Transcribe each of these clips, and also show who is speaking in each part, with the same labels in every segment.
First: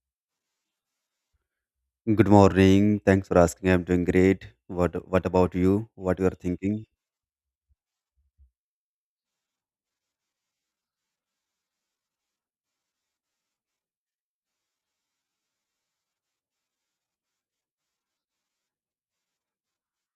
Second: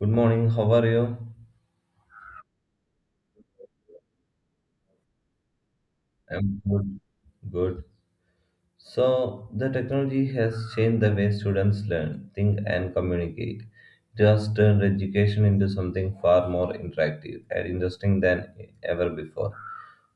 Speaker 1: Good morning, how are you?
Speaker 2: Good morning. Thanks for asking. I'm doing great. What about you? What you are
Speaker 1: I'm
Speaker 2: thinking?
Speaker 1: good. Good. So, the technology has changed the way students learn, think, and communicate. It has turned education into something far more interactive and interesting than ever before.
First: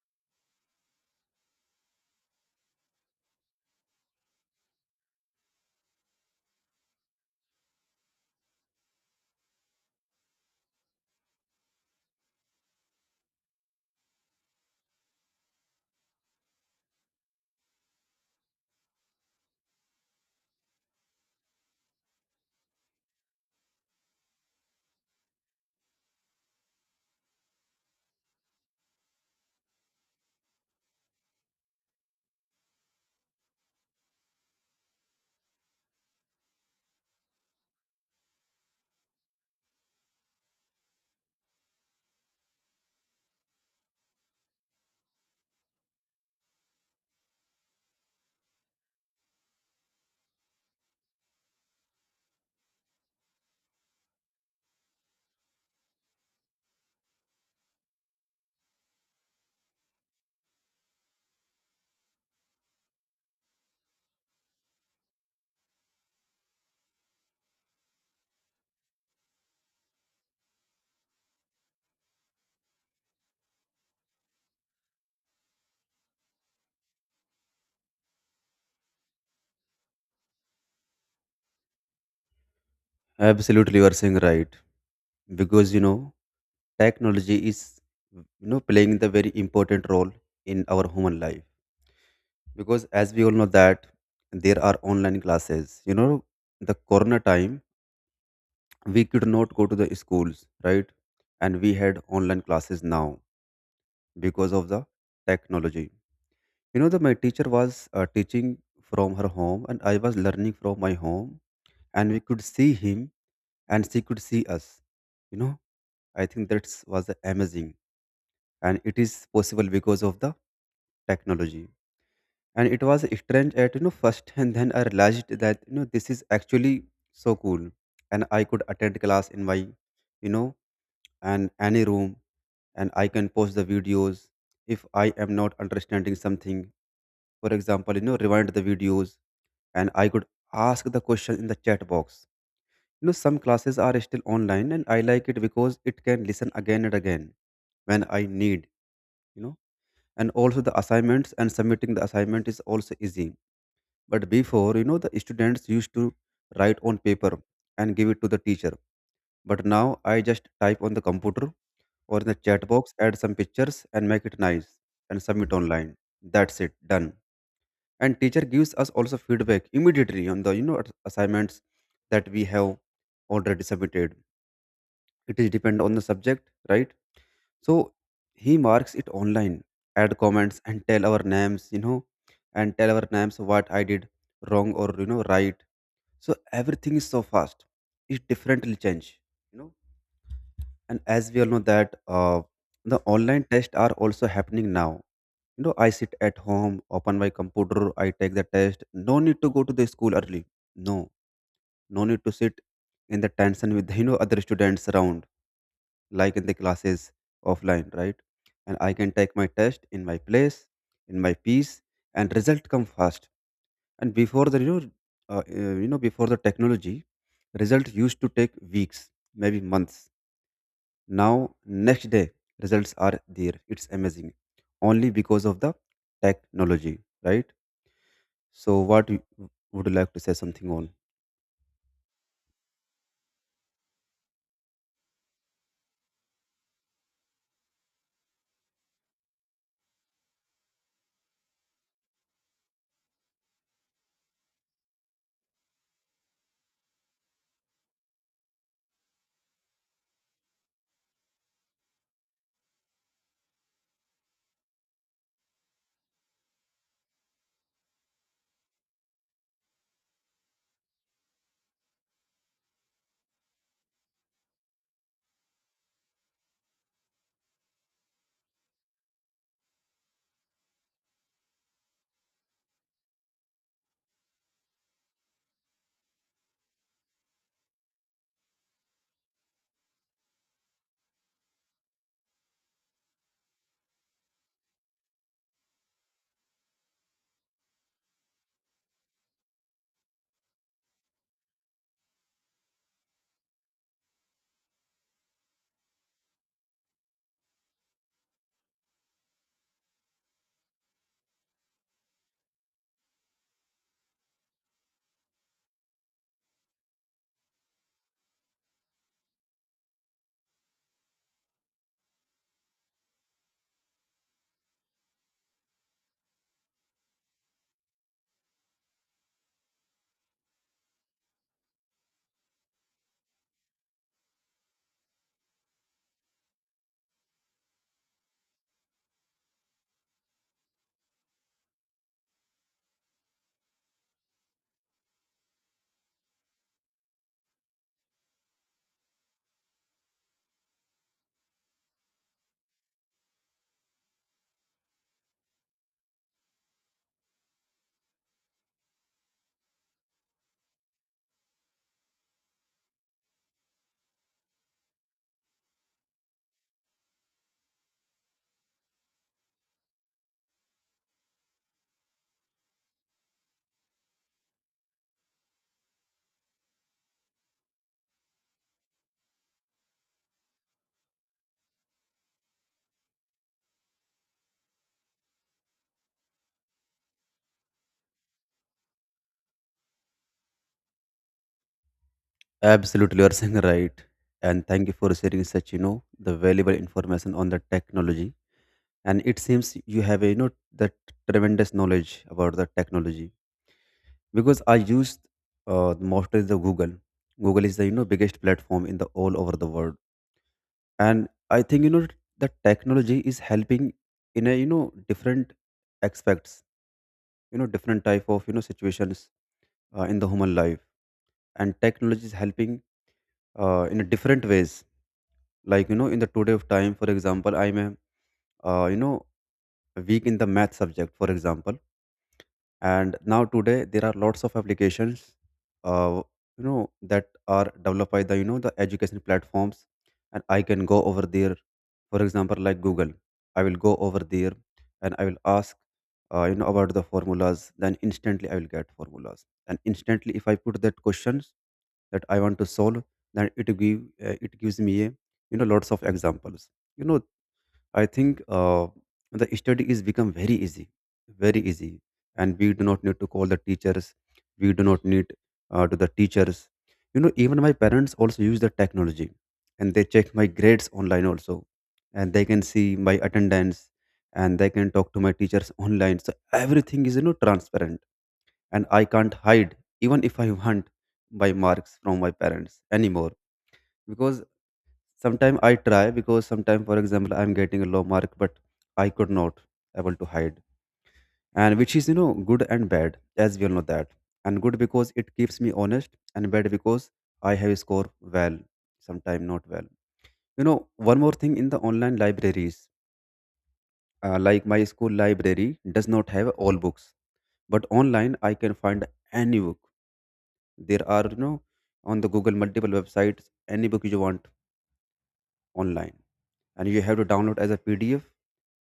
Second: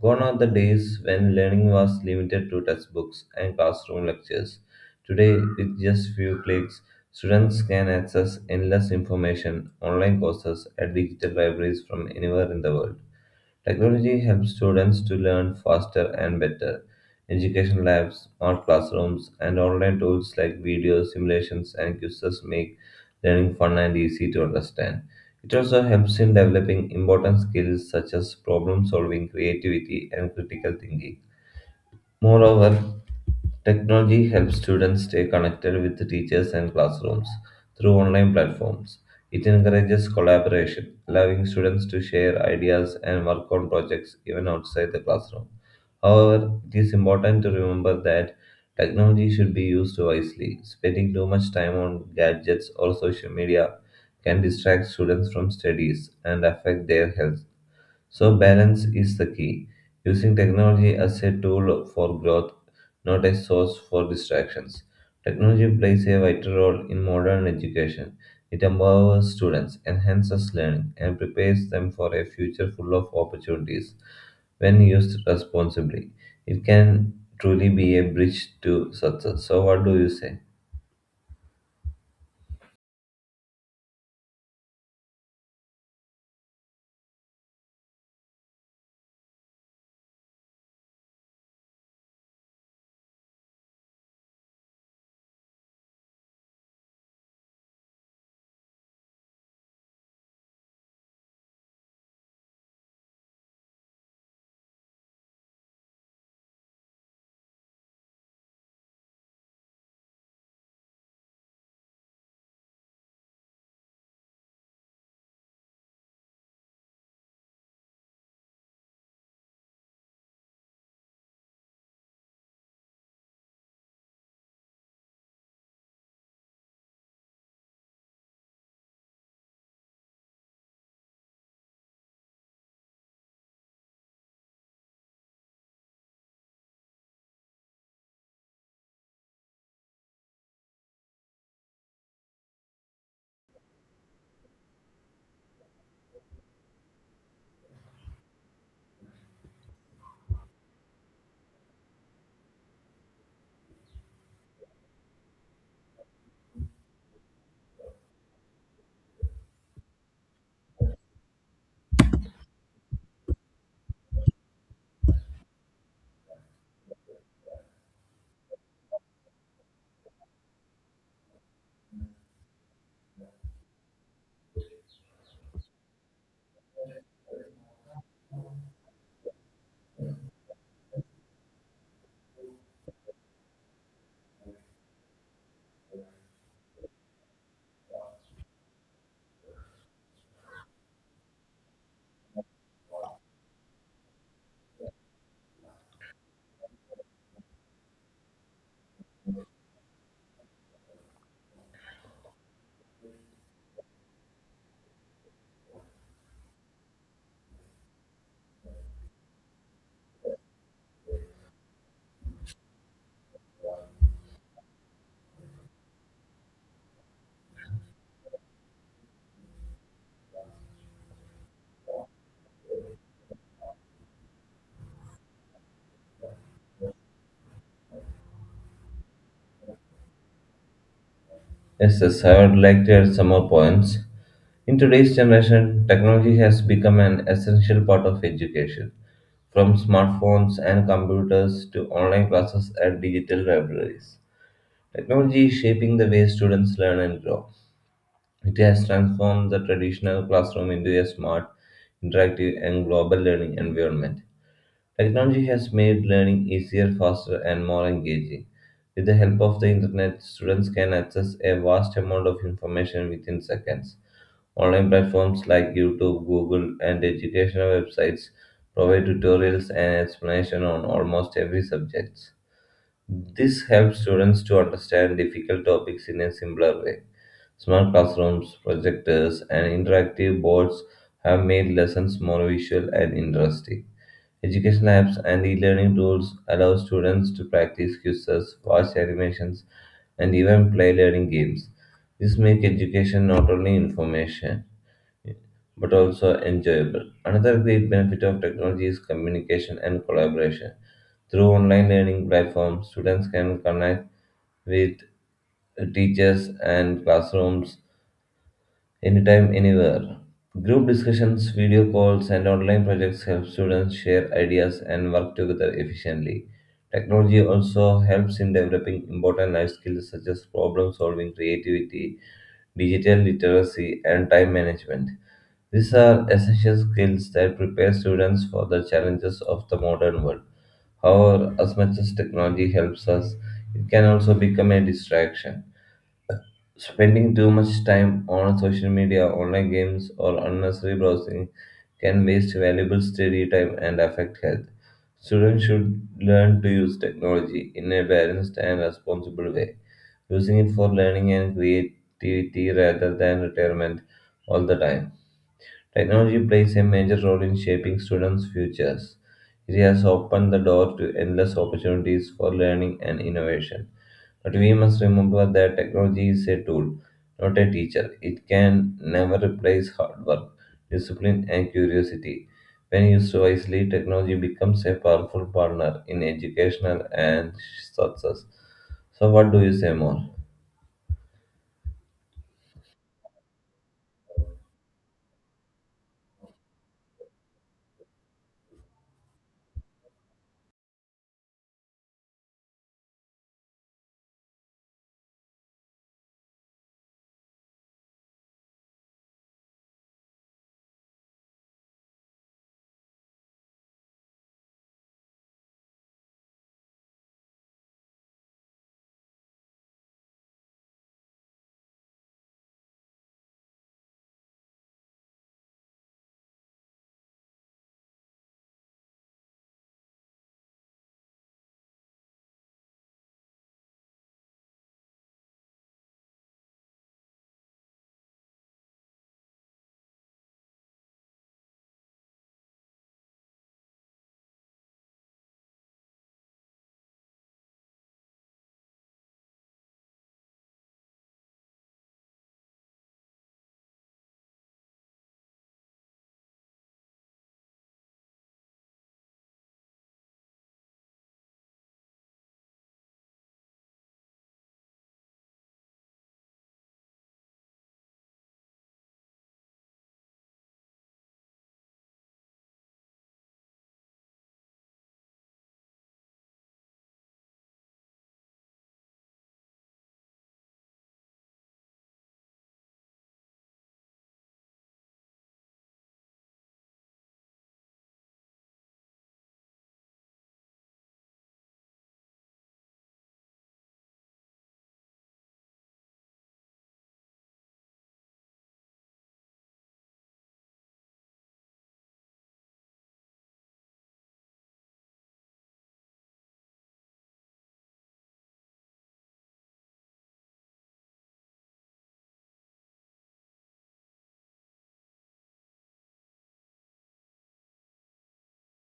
Speaker 1: Gone are the days when learning was limited to textbooks and classroom lectures. Today, with just few clicks, students can access endless information, online courses, and digital libraries from anywhere in the world. Technology helps students to learn faster and better. Education labs, smart classrooms, and online tools like videos, simulations, and quizzes make learning fun and easy to understand. It also helps in developing important skills such as problem solving, creativity, and critical thinking. Moreover, technology helps students stay connected with teachers and classrooms through online platforms. It encourages collaboration, allowing students to share ideas and work on projects even outside the classroom. However, it is important to remember that technology should be used wisely. Spending too much time on gadgets or social media can distract students from studies and affect their health. So, balance is the key, using technology as a tool for growth, not a source for distractions. Technology plays a vital role in modern education. It empowers students, enhances learning, and prepares them for a future full of opportunities when used responsibly. It can truly be a bridge to success. So, what do you say?
Speaker 2: Absolutely, you are saying right. Because you know, technology is you know playing the very important role in our human life. Because as we all know that there are online classes. You know, the corona time we could not go to the schools, right? And we had online classes now because of the technology. You know, that my teacher was teaching from her home, and I was learning from my home, and we could see him, and she could see us. You know, I think that was amazing, and it is possible because of the technology. And it was strange at you know first, and then I realized that you know this is actually so cool, and I could attend class in my, you know, and any room, and I can post the videos if I am not understanding something for example, you know, rewind the videos and I could ask the question in the chat box. You know, some classes are still online and I like it because it can listen again and again when I need, you know, and also the assignments and submitting the assignment is also easy. But before, you know, the students used to write on paper and give it to the teacher. But now I just type on the computer or in the chat box, add some pictures and make it nice and submit online. That's it, done. And teacher gives us also feedback immediately on the you know assignments that we have already submitted. It is depend on the subject, right? So he marks it online, add comments and tell our names, you know, and tell our names what I did wrong or you know right. So everything is so fast. It differently change, you know. And as we all know that the online tests are also happening now. You know, I sit at home, open my computer, I take the test. No need to go to the school early. No, no need to sit in the tension with you know other students around, like in the classes offline, right? And I can take my test in my place, in my peace, and result come fast. And before the you know before the technology, result used to take weeks, maybe months. Now, next day, results are there. It's amazing, only because of the technology, right? So, what would you like to say something on?
Speaker 1: Yes, yes, I would like to add some more points. In today's generation, technology has become an essential part of education. From smartphones and computers to online classes and digital libraries, technology is shaping the way students learn and grow. It has transformed the traditional classroom into a smart, interactive, and global learning environment. Technology has made learning easier, faster, and more engaging. With the help of the internet, students can access a vast amount of information within seconds. Online platforms like YouTube, Google, and educational websites provide tutorials and explanation on almost every subject. This helps students to understand difficult topics in a simpler way. Smart classrooms, projectors, and interactive boards have made lessons more visual and interesting. Education apps and e-learning tools allow students to practice quizzes, watch animations, and even play learning games. This makes education not only information but also enjoyable. Another great benefit of technology is communication and collaboration. Through online learning platforms, students can connect with teachers and classrooms anytime, anywhere. Group discussions, video calls, and online projects help students share ideas and work together efficiently. Technology also helps in developing important life skills such as problem solving, creativity, digital literacy, and time management. These are essential skills that prepare students for the challenges of the modern world. However, as much as technology helps us, it can also become a distraction. Spending too much time on social media, online games, or unnecessary browsing can waste valuable study time and affect health. Students should learn to use technology in a balanced and responsible way, using it for learning and creativity rather than retirement all the time. Technology plays a major role in shaping students' futures. It has opened the door to endless opportunities for learning and innovation, but we must remember that technology is a tool, not a teacher. It can never replace hard work, discipline, and curiosity. When used wisely, technology becomes a powerful partner in educational and success. So, what do you say more?
Speaker 2: Absolutely, you are saying right. And thank you for sharing such, you know, the valuable information on the technology. And it seems you have, a, you know, that tremendous knowledge about the technology, because I used mostly the Google. Google is the, you know, biggest platform in the all over the world. And I think, you know, the technology is helping in a, you know, different aspects, you know, different type of, you know, situations in the human life. And technology is helping in a different ways, like you know in the today of time, for example, I'm a you know weak in the math subject, for example. And now today there are lots of applications, uh, you know, that are developed by the you know the education platforms, and I can go over there, for example like Google. I will go over there and I will ask you know about the formulas, then instantly I will get formulas, and instantly if I put that questions that I want to solve, then it give it gives me a, you know, lots of examples, you know. I think the study is become very easy, and we do not need to call the teachers. We do not need to the teachers. You know, even my parents also use the technology, and they check my grades online also, and they can see my attendance, and they can talk to my teachers online. So everything is you know transparent, and I can't hide even if I want my marks from my parents anymore, because sometimes I try because sometimes, for example, I'm getting a low mark, but I could not able to hide, and which is you know good and bad, as we all know that. And good because it keeps me honest, and bad because I have score well, sometimes not well. You know, one more thing in the online libraries, like my school library does not have all books, but online I can find any book. There are you know on the Google multiple websites, any book you want online, and you have to download as a PDF,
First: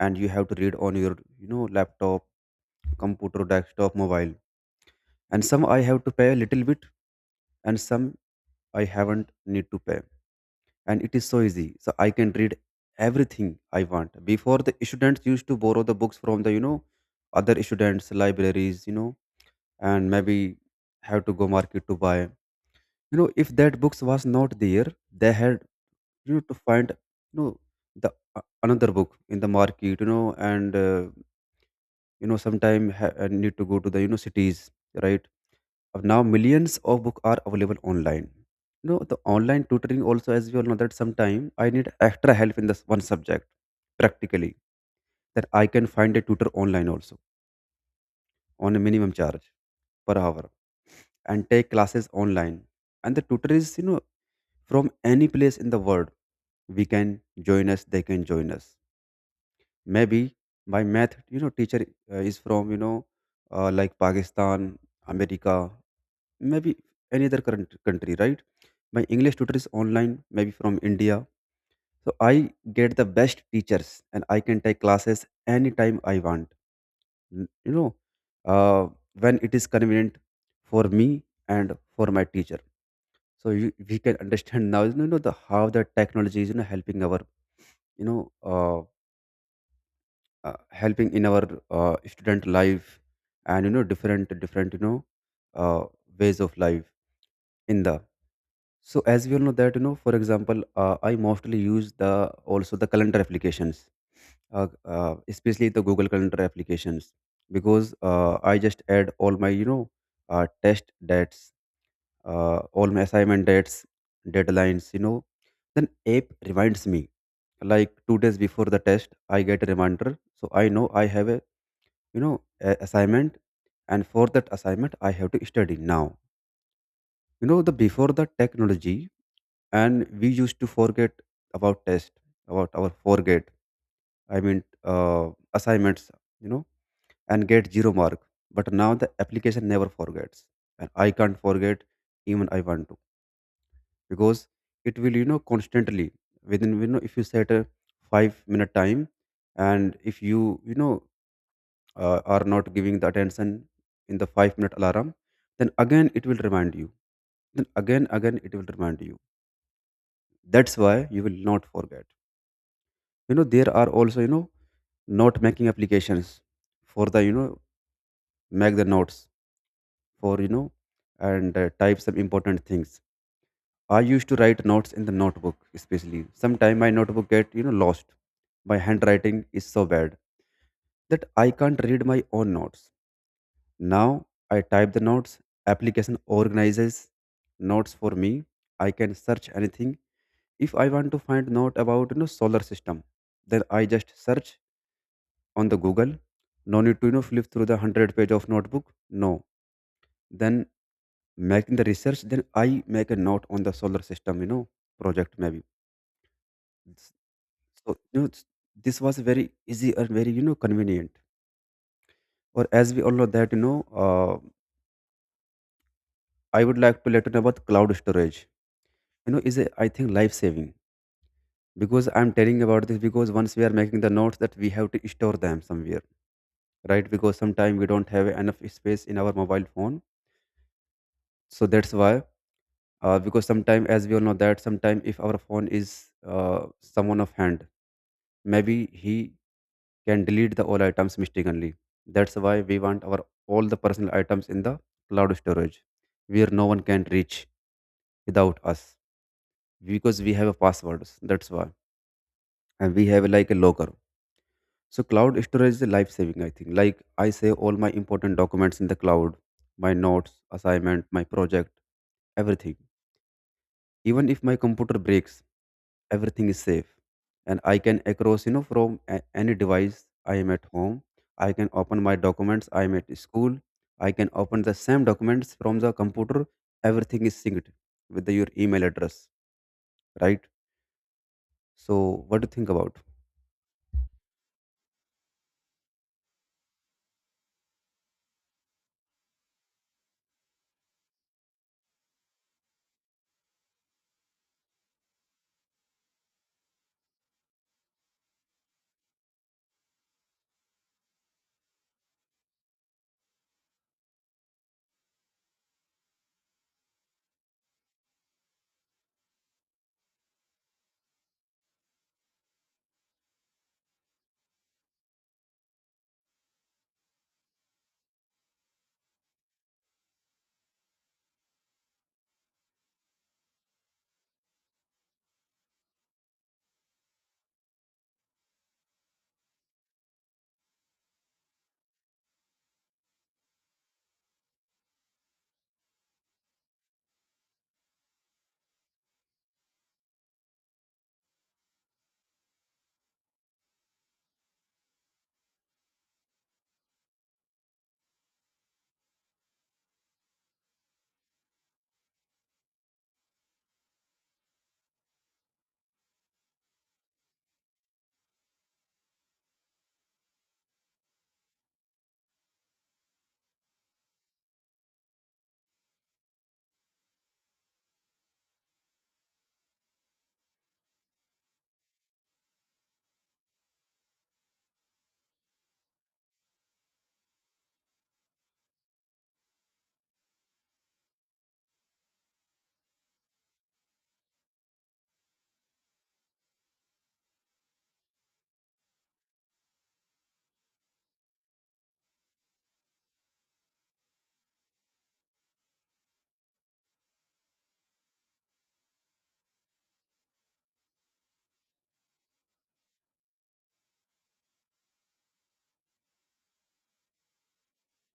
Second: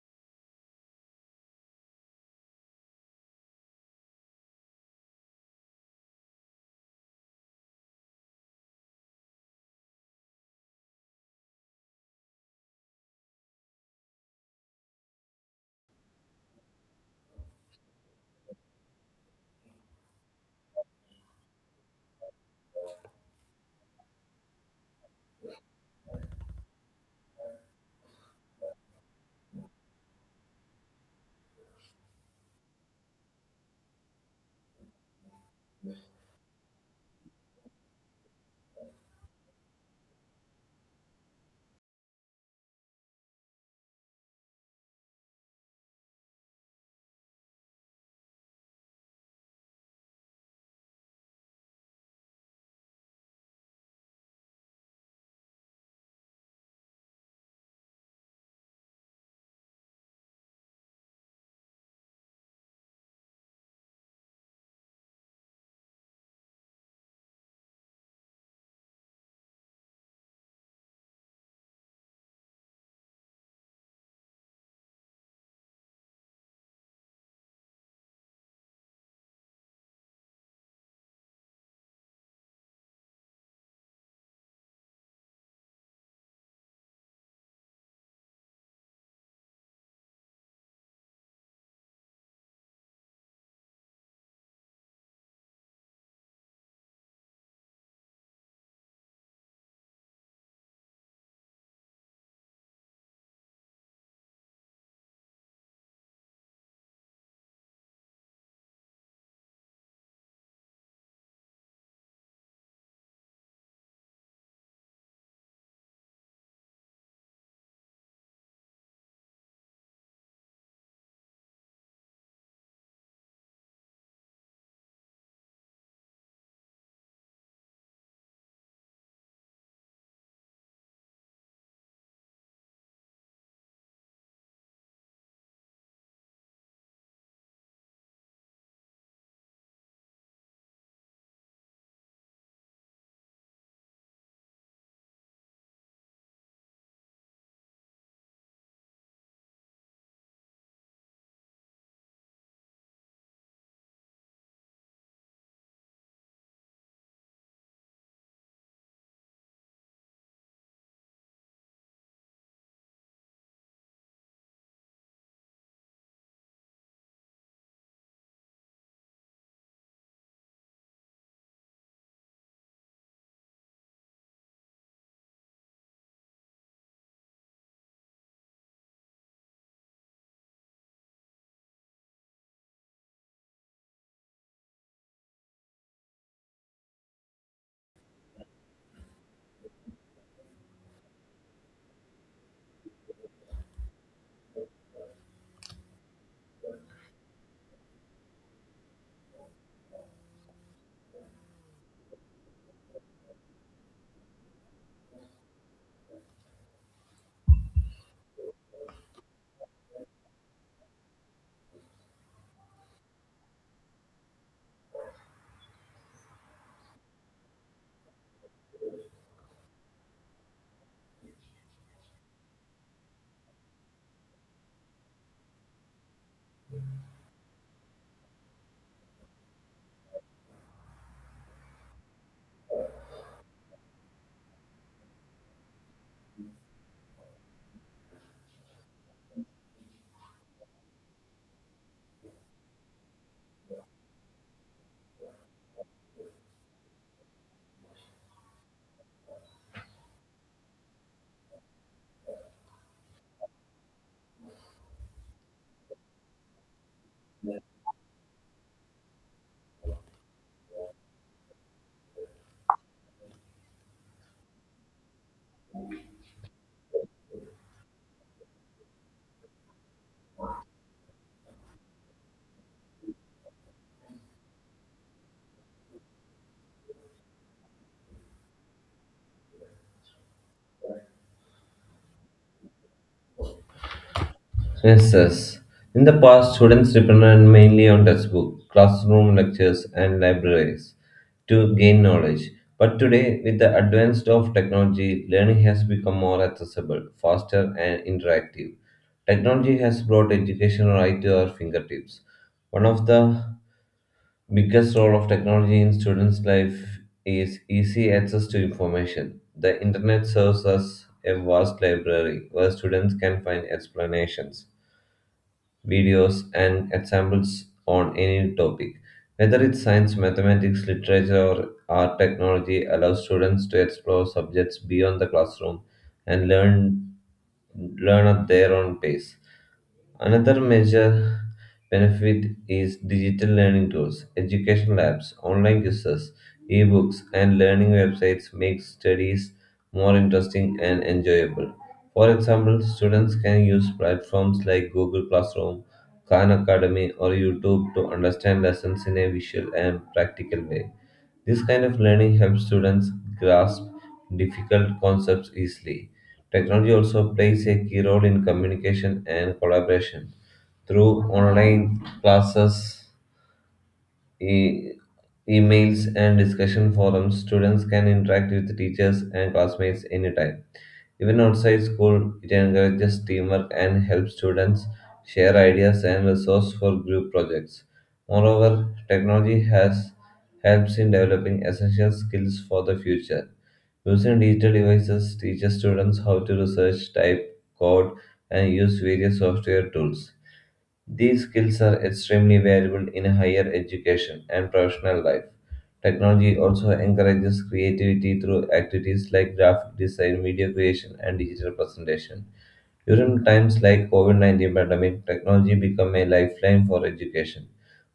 Speaker 2: and you have to read on your you know laptop, computer, desktop, mobile. And some I have to pay a little bit, and some I haven't need to pay, and it is so easy, so I can read everything I want. Before the students used to borrow the books from the you know other students libraries, you know, and maybe have to go market to buy, you know, if that books was not there, they had you know to find you know the another book in the market, you know. And you know sometime need to go to the you know cities, right? Now millions of book are available online. You know, the online tutoring also, as we all know that sometime I need extra help in this one subject practically, that I can find a tutor online also, on a minimum charge per hour, and take classes online. And the tutor is you know from any place in the world. We can join us, they can join us. Maybe my math you know teacher is from you know like Pakistan, America, maybe any other current country, right? My English tutor is online, maybe from India. So I get the best teachers, and I can take classes anytime I want. You know, uh, when it is convenient for me and for my teacher. So you, we can understand now you know the how the technology is you know helping our you know uh, helping in our student life, and you know different different you know uh, ways of life in the. So as we all know that you know, for example, I mostly use the also the calendar applications, uh, especially the Google calendar applications, because I just add all my you know test dates, all my assignment dates, deadlines, you know, then app reminds me, like 2 days before the test I get a reminder, so I know I have a you know assignment, and for that assignment I have to study. Now you know the before the technology, and we used to forget about test, about our forget, I mean, uh, assignments, you know, and get zero mark. But now the application never forgets, and I can't forget, even I want to, because it will you know constantly within you know, if you set a 5-minute time, and if you you know are not giving the attention in the 5-minute alarm, then again it will remind you, then again again it will remind you. That's why you will not forget. You know, there are also you know note making applications for the you know make the notes for you know, and type some important things. I used to write notes in the notebook, especially sometimes my notebook get you know lost. My handwriting is so bad that I can't read my own notes. Now I type the notes. Application organizes notes for me. I can search anything. If I want to find note about you know solar system, then I just search on the Google. No need to you know flip through the 100 page of notebook. No. Then making the research, then I make a note on the solar system, you know, project maybe. It's- So you know, this was very easy and very you know convenient. Or as we all know that you know, uh, I would like to let you know about cloud storage. You know, is a, I think, life saving, because I'm telling about this because once we are making the notes that we have to store them somewhere, right? Because sometimes we don't have enough space in our mobile phone, so that's why, because sometimes as we all know that sometimes if our phone is uh, someone of hand, maybe he can delete the all items mistakenly. That's why we want our all the personal items in the cloud storage, where no one can reach without us, because we have a passwords, that's why, and we have like a locker. So cloud storage is a life saving, I think. Like I save all my important documents in the cloud, my notes, assignment, my project, everything. Even if my computer breaks, everything is safe, and I can across you know from any device. I am at home. I can open my documents. I am at school. I can open the same documents from the computer. Everything is synced with the, your email address, right? So, what do you think about?
Speaker 1: Yes, yes. In the past, students depended mainly on textbooks, classroom lectures, and libraries to gain knowledge. But today, with the advance of technology, learning has become more accessible, faster, and interactive. Technology has brought education right to our fingertips. One of the biggest role of technology in students' life is easy access to information. The internet serves as a vast library where students can find explanations, videos, and examples on any topic. Whether it's science, mathematics, literature, or technology, allows students to explore subjects beyond the classroom and learn at their own pace. Another major benefit is digital learning tools. Education labs, online quizzes, ebooks, and learning websites make studies more interesting and enjoyable. For example, students can use platforms like Google Classroom, Khan Academy, or YouTube to understand lessons in a visual and practical way. This kind of learning helps students grasp difficult concepts easily. Technology also plays a key role in communication and collaboration. Through online classes, e- emails, and discussion forums, students can interact with teachers and classmates anytime. Even outside school, it encourages teamwork and helps students share ideas and resources for group projects. Moreover, technology has helps in developing essential skills for the future. Using digital devices teaches students how to research, type, code, and use various software tools. These skills are extremely valuable in higher education and professional life. Technology also encourages creativity through activities like graphic design, video creation, and digital presentation. During times like COVID-19 pandemic, technology became a lifeline for education.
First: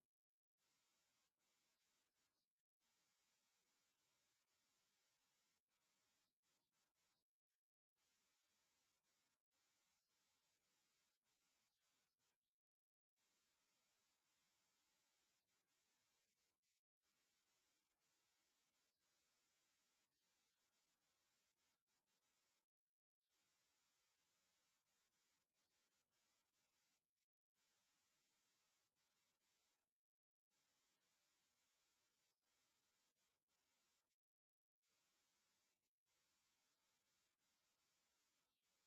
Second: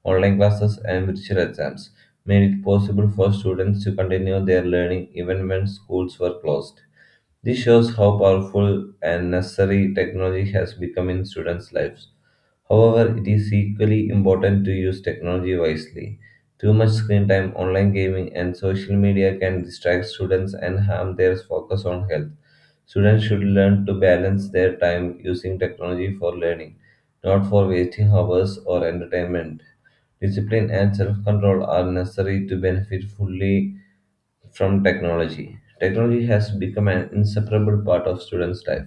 Speaker 1: Online classes and virtual exams made it possible for students to continue their learning even when schools were closed. This shows how powerful and necessary technology has become in students' lives. However, it is equally important to use technology wisely. Too much screen time, online gaming, and social media can distract students and harm their focus on health. Students should learn to balance their time using technology for learning, not for wasting hours or entertainment. Discipline and self control are necessary to benefit fully from technology. Technology has become an inseparable part of students' life.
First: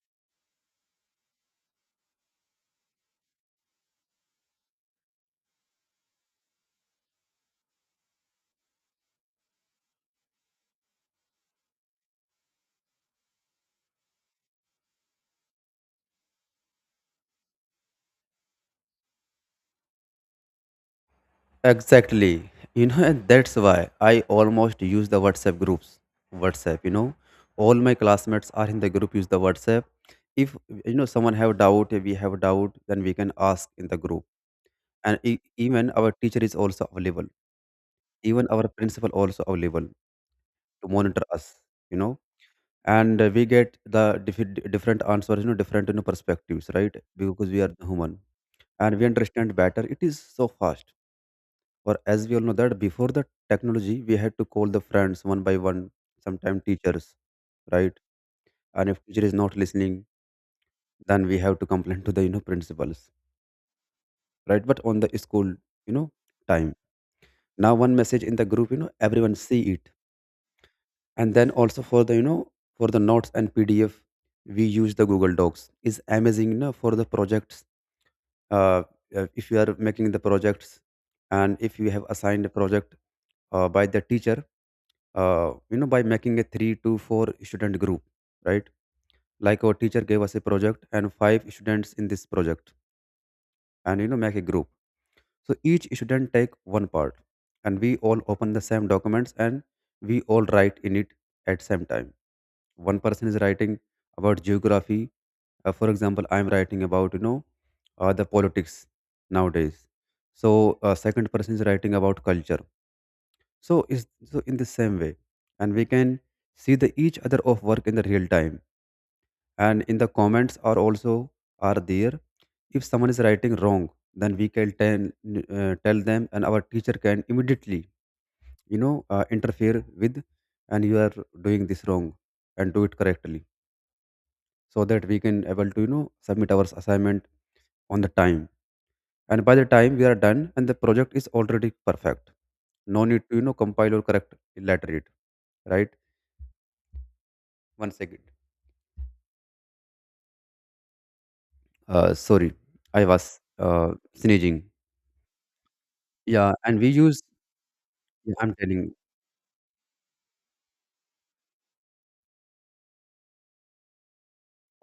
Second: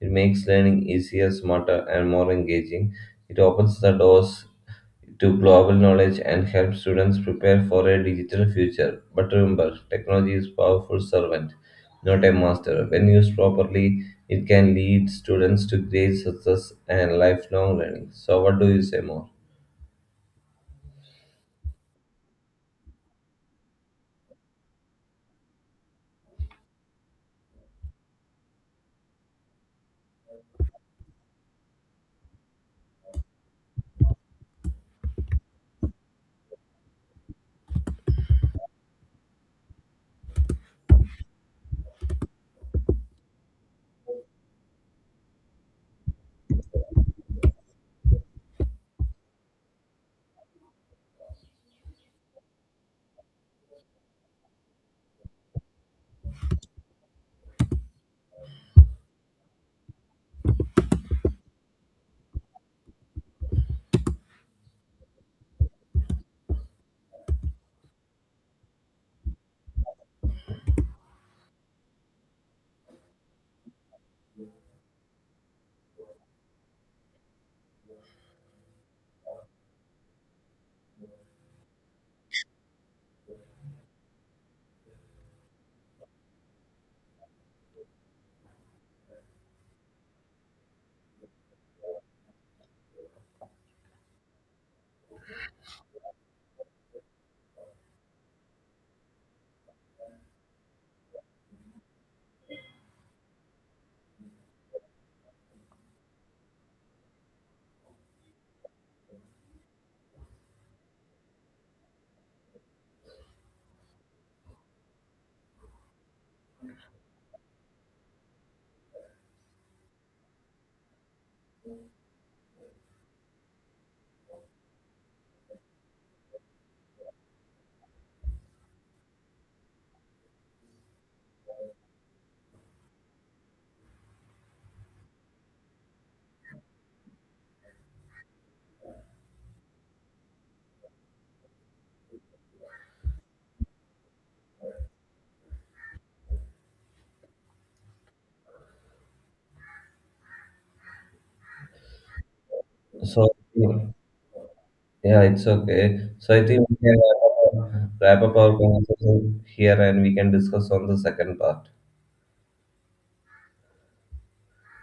Speaker 1: It makes learning easier, smarter, and more engaging. It opens the doors to global knowledge and helps students prepare for a digital future. But remember, technology is a powerful servant, not a master. When used properly, it can lead students to great success and lifelong learning. So, what do you say more?
Speaker 2: Exactly. You know, and that's why I almost use the WhatsApp groups. WhatsApp, you know, all my classmates are in the group. Use the WhatsApp. If you know someone have doubt, we have doubt, then we can ask in the group. And even our teacher is also available. Even our principal also available to monitor us. You know, and we get the different answers. You know, different you know perspectives, right? Because we are human and we understand better. It is so fast, or as we all know that before the technology we had to call the friends one by one, sometimes teachers, right? And if teacher is not listening, then we have to complain to the you know principals, right? But on the school you know time, now one message in the group, you know, everyone see it. And then also for the you know for the notes and PDF, we use the Google Docs, is amazing, you know, for the projects. uh, if you are making the projects, and if you have assigned a project by the teacher, you know by making a 3 to 4 student group, right? Like our teacher gave us a project and 5 students in this project, and you know make a group. So each student take one part, and we all open the same documents, and we all write in it at same time. One person is writing about geography, for example I am writing about you know the politics nowadays, so second person is writing about culture. So is so in the same way, and we can see the each other of work in the real time. And in the comments are also are there. If someone is writing wrong, then we can tell tell them, and our teacher can immediately you know interfere with, and you are doing this wrong, and do it correctly, so that we can able to you know submit our assignment on the time. And by the time we are done, and the project is already perfect. No need to you know compile or correct later it, right? One second. Sorry, I
Speaker 1: So,
Speaker 2: was sneezing.
Speaker 1: yeah, it's okay. So I
Speaker 2: Yeah,
Speaker 1: think we
Speaker 2: and we
Speaker 1: can wrap
Speaker 2: use.
Speaker 1: up our
Speaker 2: Yeah, I'm telling.
Speaker 1: conversation here and we can discuss on the second part.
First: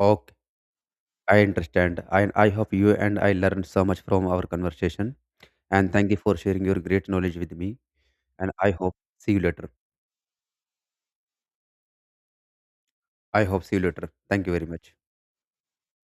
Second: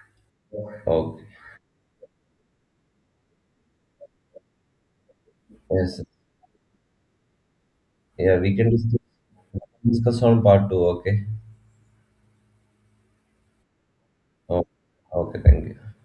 Speaker 2: Okay,
Speaker 1: Okay.
Speaker 2: I understand. I hope you and I learned so much from our conversation. And
Speaker 1: Yes.
Speaker 2: thank you for sharing your great knowledge with me.
Speaker 1: Yeah,
Speaker 2: And
Speaker 1: we can
Speaker 2: I hope
Speaker 1: discuss,
Speaker 2: see you later.
Speaker 1: discuss on part two. Okay.
Speaker 2: I hope see you later. Thank you very
Speaker 1: Okay.
Speaker 2: much.
Speaker 1: Okay. Thank you.